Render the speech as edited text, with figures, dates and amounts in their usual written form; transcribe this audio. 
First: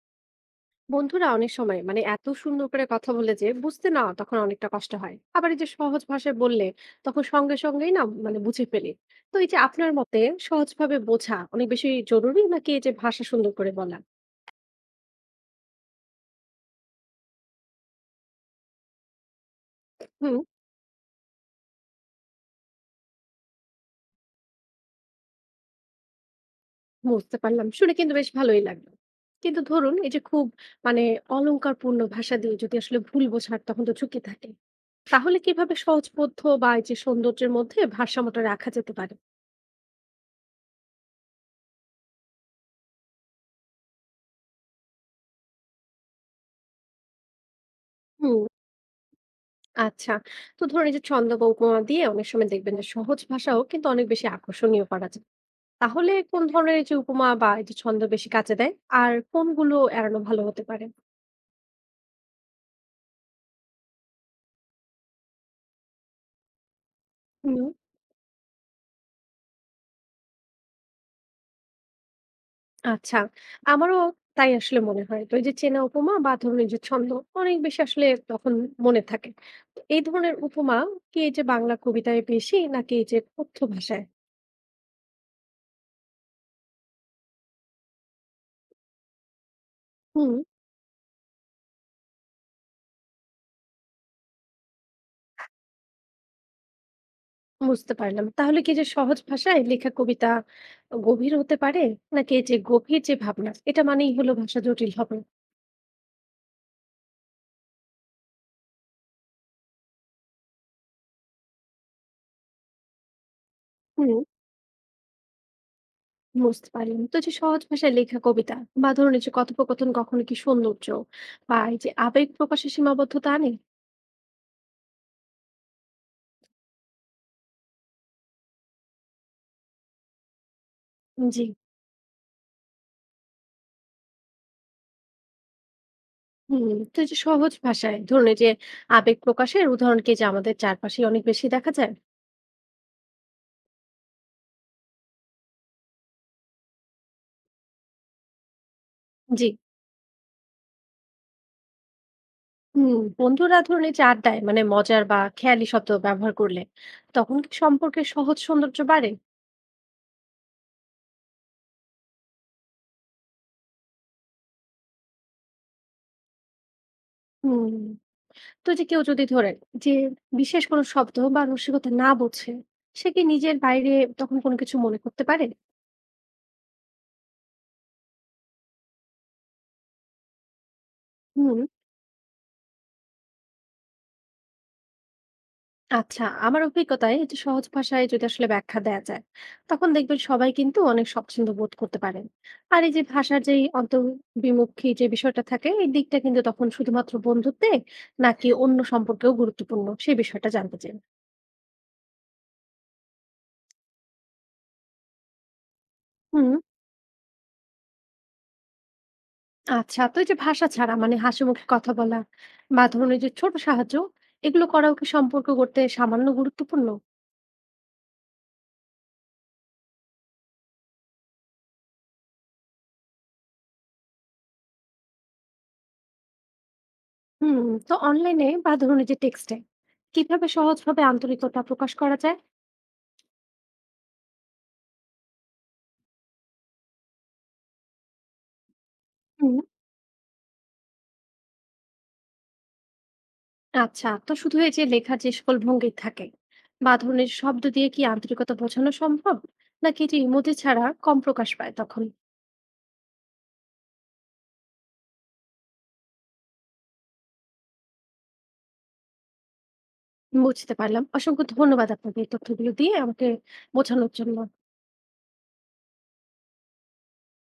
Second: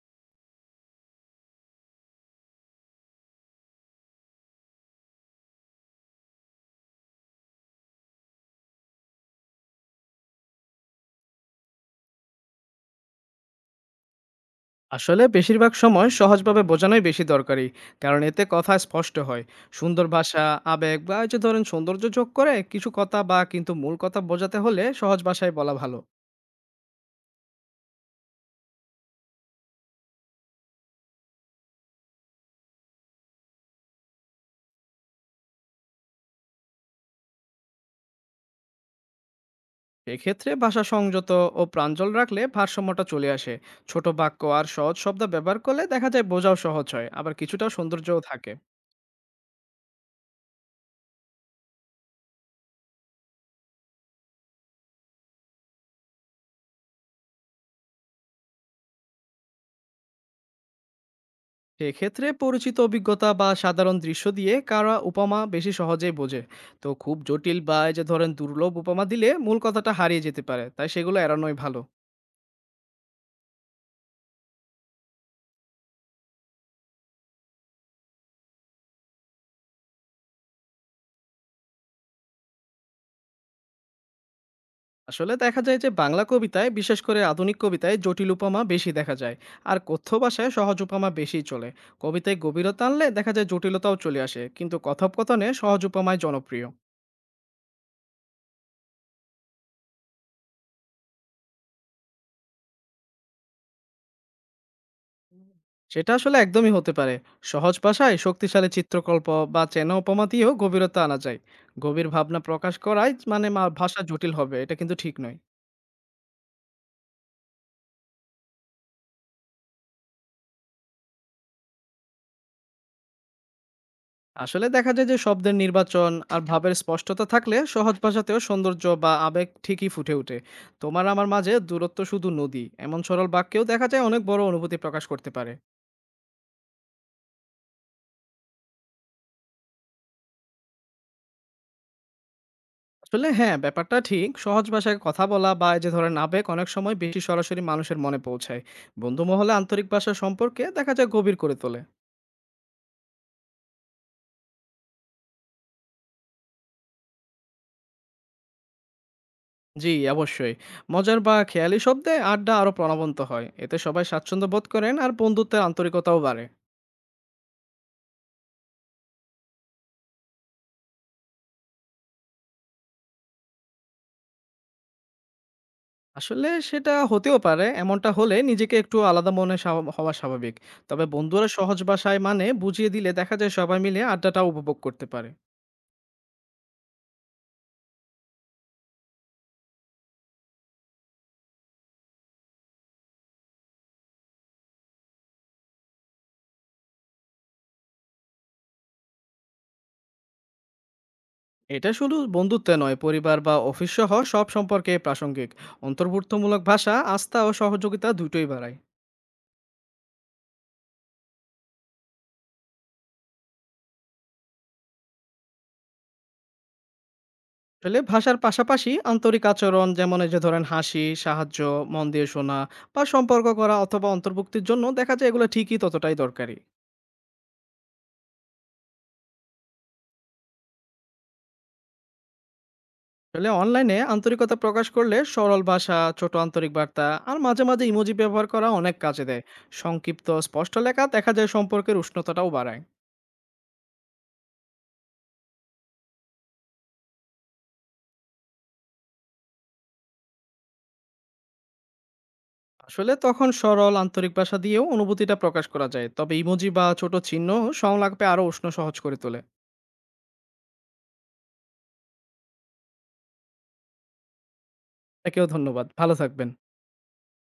বন্ধুরা অনেক সময় মানে এত সুন্দর করে কথা বলে যে বুঝতে না তখন অনেকটা কষ্ট হয়, আবার এই যে সহজ ভাষায় বললে তখন সঙ্গে সঙ্গেই না মানে বুঝে ফেলি। তো এই যে আপনার মতে সহজভাবে বোঝা অনেক বেশি জরুরি, নাকি এই যে ভাষা সুন্দর করে বলা? আসলে বেশিরভাগ সময় সহজভাবে বোঝানোই বেশি দরকারি। কারণ এতে কথা স্পষ্ট হয়। সুন্দর হুম। ভাষা আবেগ বা এই যে ধরেন সৌন্দর্য যোগ করে কিছু কথা, বা কিন্তু মূল কথা বোঝাতে হলে সহজ ভাষায় বলা ভালো। বুঝতে পারলাম, শুনে কিন্তু বেশ ভালোই লাগলো। কিন্তু ধরুন এই যে খুব মানে অলংকারপূর্ণ ভাষা দিয়ে যদি আসলে ভুল বোঝার তখন তো ঝুঁকি থাকে। তাহলে কিভাবে সহজবোধ্য বা এই যে সৌন্দর্যের মধ্যে ভারসাম্যটা রাখা যেতে পারে? এক্ষেত্রে ভাষা সংযত ও প্রাঞ্জল রাখলে ভারসাম্যটা চলে আসে। ছোট বাক্য আর সহজ শব্দ ব্যবহার করলে দেখা যায় বোঝাও সহজ হয়, আবার কিছুটা সৌন্দর্যও হুম। থাকে। আচ্ছা, তো ধরুন এই যে ছন্দ বা উপমা দিয়ে অনেক সময় দেখবেন যে সহজ ভাষাও কিন্তু অনেক বেশি আকর্ষণীয় করা যায়। তাহলে কোন ধরনের এই যে উপমা বা এই যে ছন্দ বেশি কাজে দেয়, আর কোনগুলো এড়ানো ভালো হতে পারে? সেক্ষেত্রে পরিচিত অভিজ্ঞতা বা সাধারণ দৃশ্য দিয়ে কারা উপমা বেশি সহজেই বোঝে। তো খুব জটিল হুম। বা এই যে ধরেন দুর্লভ উপমা দিলে মূল কথাটা হারিয়ে যেতে পারে, তাই সেগুলো এড়ানোই ভালো। আচ্ছা, আমারও তাই আসলে মনে হয়। তো এই যে চেনা উপমা বা ধরুন এই যে ছন্দ অনেক বেশি আসলে তখন মনে থাকে। তো এই ধরনের উপমা কি এই যে বাংলা কবিতায় বেশি, নাকি এই যে কথ্য ভাষায়? আসলে দেখা যায় যে বাংলা কবিতায়, বিশেষ করে আধুনিক কবিতায়, জটিল উপমা বেশি দেখা যায়। আর কথ্য হুম। ভাষায় সহজ উপমা বেশি চলে। কবিতায় গভীরতা আনলে দেখা যায় জটিলতাও চলে আসে, কিন্তু কথোপকথনে সহজ উপমায় জনপ্রিয়। বুঝতে পারলাম। তাহলে কি যে সহজ ভাষায় লেখা কবিতা গভীর হতে পারে? নাকি এই যে গভীর যে ভাবনা, এটা মানেই হলো ভাষা জটিল হবে? সেটা আসলে একদমই হতে পারে। সহজ ভাষায় শক্তিশালী চিত্রকল্প বা চেনা উপমা দিয়েও গভীরতা আনা যায়। গভীর ভাবনা প্রকাশ করাই মানে ভাষা হুম। জটিল হবে, এটা কিন্তু ঠিক নয়। বুঝতে পারলাম। তো যে সহজ ভাষায় লেখা কবিতা বা ধরুন এই যে কথোপকথন কখনো কি সৌন্দর্য বা এই যে আবেগ প্রকাশে সীমাবদ্ধতা আনে? আসলে দেখা যায় যে শব্দের নির্বাচন আর ভাবের স্পষ্টতা থাকলে সহজ ভাষাতেও সৌন্দর্য বা আবেগ ঠিকই ফুটে ওঠে। "তোমার আমার জি। মাঝে দূরত্ব শুধু নদী" এমন সরল বাক্যেও দেখা যায় অনেক বড় অনুভূতি প্রকাশ করতে পারে। হুম। তো এই যে সহজ ভাষায় ধরুন এই যে আবেগ প্রকাশের উদাহরণ কি যে আমাদের চারপাশে অনেক বেশি দেখা যায়? আসলে হ্যাঁ, ব্যাপারটা ঠিক। সহজ ভাষায় কথা বলা বা এই যে ধরেন আবেগ অনেক সময় বেশি সরাসরি মানুষের মনে পৌঁছায়। বন্ধু জি। মহলে আন্তরিক ভাষা সম্পর্কে দেখা যায় গভীর করে তোলে। হুম। বন্ধুরা ধরুন এই যে আড্ডায় মানে মজার বা খেয়ালি শব্দ ব্যবহার করলে তখন কি সম্পর্কের সহজ সৌন্দর্য বাড়ে? জি, অবশ্যই। মজার বা খেয়ালি শব্দে আড্ডা আরো প্রাণবন্ত হয়। এতে সবাই স্বাচ্ছন্দ্য বোধ করেন আর বন্ধুত্বের আন্তরিকতাও বাড়ে। হুম। তো এই যে কেউ যদি ধরেন যে বিশেষ কোনো শব্দ বা রসিকতা না বোঝে, সে কি নিজের বাইরে তখন কোনো কিছু মনে করতে পারে? আসলে সেটা হতেও পারে। এমনটা হলে নিজেকে একটু আলাদা মনে হওয়া স্বাভাবিক। তবে বন্ধুরা হুম। সহজ ভাষায় মানে বুঝিয়ে দিলে দেখা যায় সবাই মিলে আড্ডাটাও উপভোগ করতে পারে। আচ্ছা, আমার অভিজ্ঞতায় এই যে সহজ ভাষায় যদি আসলে ব্যাখ্যা দেয়া যায়, তখন দেখবেন সবাই কিন্তু অনেক স্বচ্ছন্দ বোধ করতে পারেন। আর এই যে ভাষার যেই অন্তর্বিমুখী যে বিষয়টা থাকে, এই দিকটা কিন্তু তখন শুধুমাত্র বন্ধুত্বে নাকি অন্য সম্পর্কেও গুরুত্বপূর্ণ, সেই বিষয়টা জানতে চাই। এটা শুধু বন্ধুত্বে নয়, পরিবার বা অফিস সহ সব সম্পর্কে প্রাসঙ্গিক। হুম। অন্তর্ভুক্তমূলক ভাষা আস্থা ও সহযোগিতা দুটোই বাড়ায়। আচ্ছা, তো এই যে ভাষা ছাড়া মানে হাসিমুখে কথা বলা বা ধরুন এই যে ছোট সাহায্য, এগুলো করাও কি সম্পর্ক করতে সামান্য গুরুত্বপূর্ণ? আসলে ভাষার পাশাপাশি আন্তরিক আচরণ, যেমন এই যে ধরেন হাসি, সাহায্য, মন দিয়ে শোনা বা সম্পর্ক করা অথবা অন্তর্ভুক্তির জন্য, দেখা যায় এগুলো ঠিকই ততটাই দরকারি। হুম। তো অনলাইনে বা ধরুন এই যে টেক্সটে কিভাবে সহজভাবে আন্তরিকতা প্রকাশ করা যায়? আসলে অনলাইনে আন্তরিকতা প্রকাশ করলে সরল ভাষা, ছোট আন্তরিক বার্তা আর মাঝে মাঝে ইমোজি ব্যবহার করা অনেক কাজে দেয়। হুম। সংক্ষিপ্ত স্পষ্ট লেখা দেখা যায় সম্পর্কের উষ্ণতাটাও বাড়ায়। আচ্ছা, তো শুধু এই যে লেখার যে সকল ভঙ্গি থাকে বা ধরুন এই যে শব্দ দিয়ে কি আন্তরিকতা বোঝানো সম্ভব, নাকি এটি ইমোজি ছাড়া কম প্রকাশ পায় তখন? আসলে তখন সরল আন্তরিক ভাষা দিয়েও অনুভূতিটা প্রকাশ করা যায়, তবে ইমোজি বা ছোট চিহ্ন সংলাপে আরো উষ্ণ সহজ করে তোলে। বুঝতে পারলাম। অসংখ্য ধন্যবাদ আপনাকে এই তথ্যগুলো দিয়ে আমাকে বোঝানোর জন্য। তাকেও ধন্যবাদ, ভালো থাকবেন।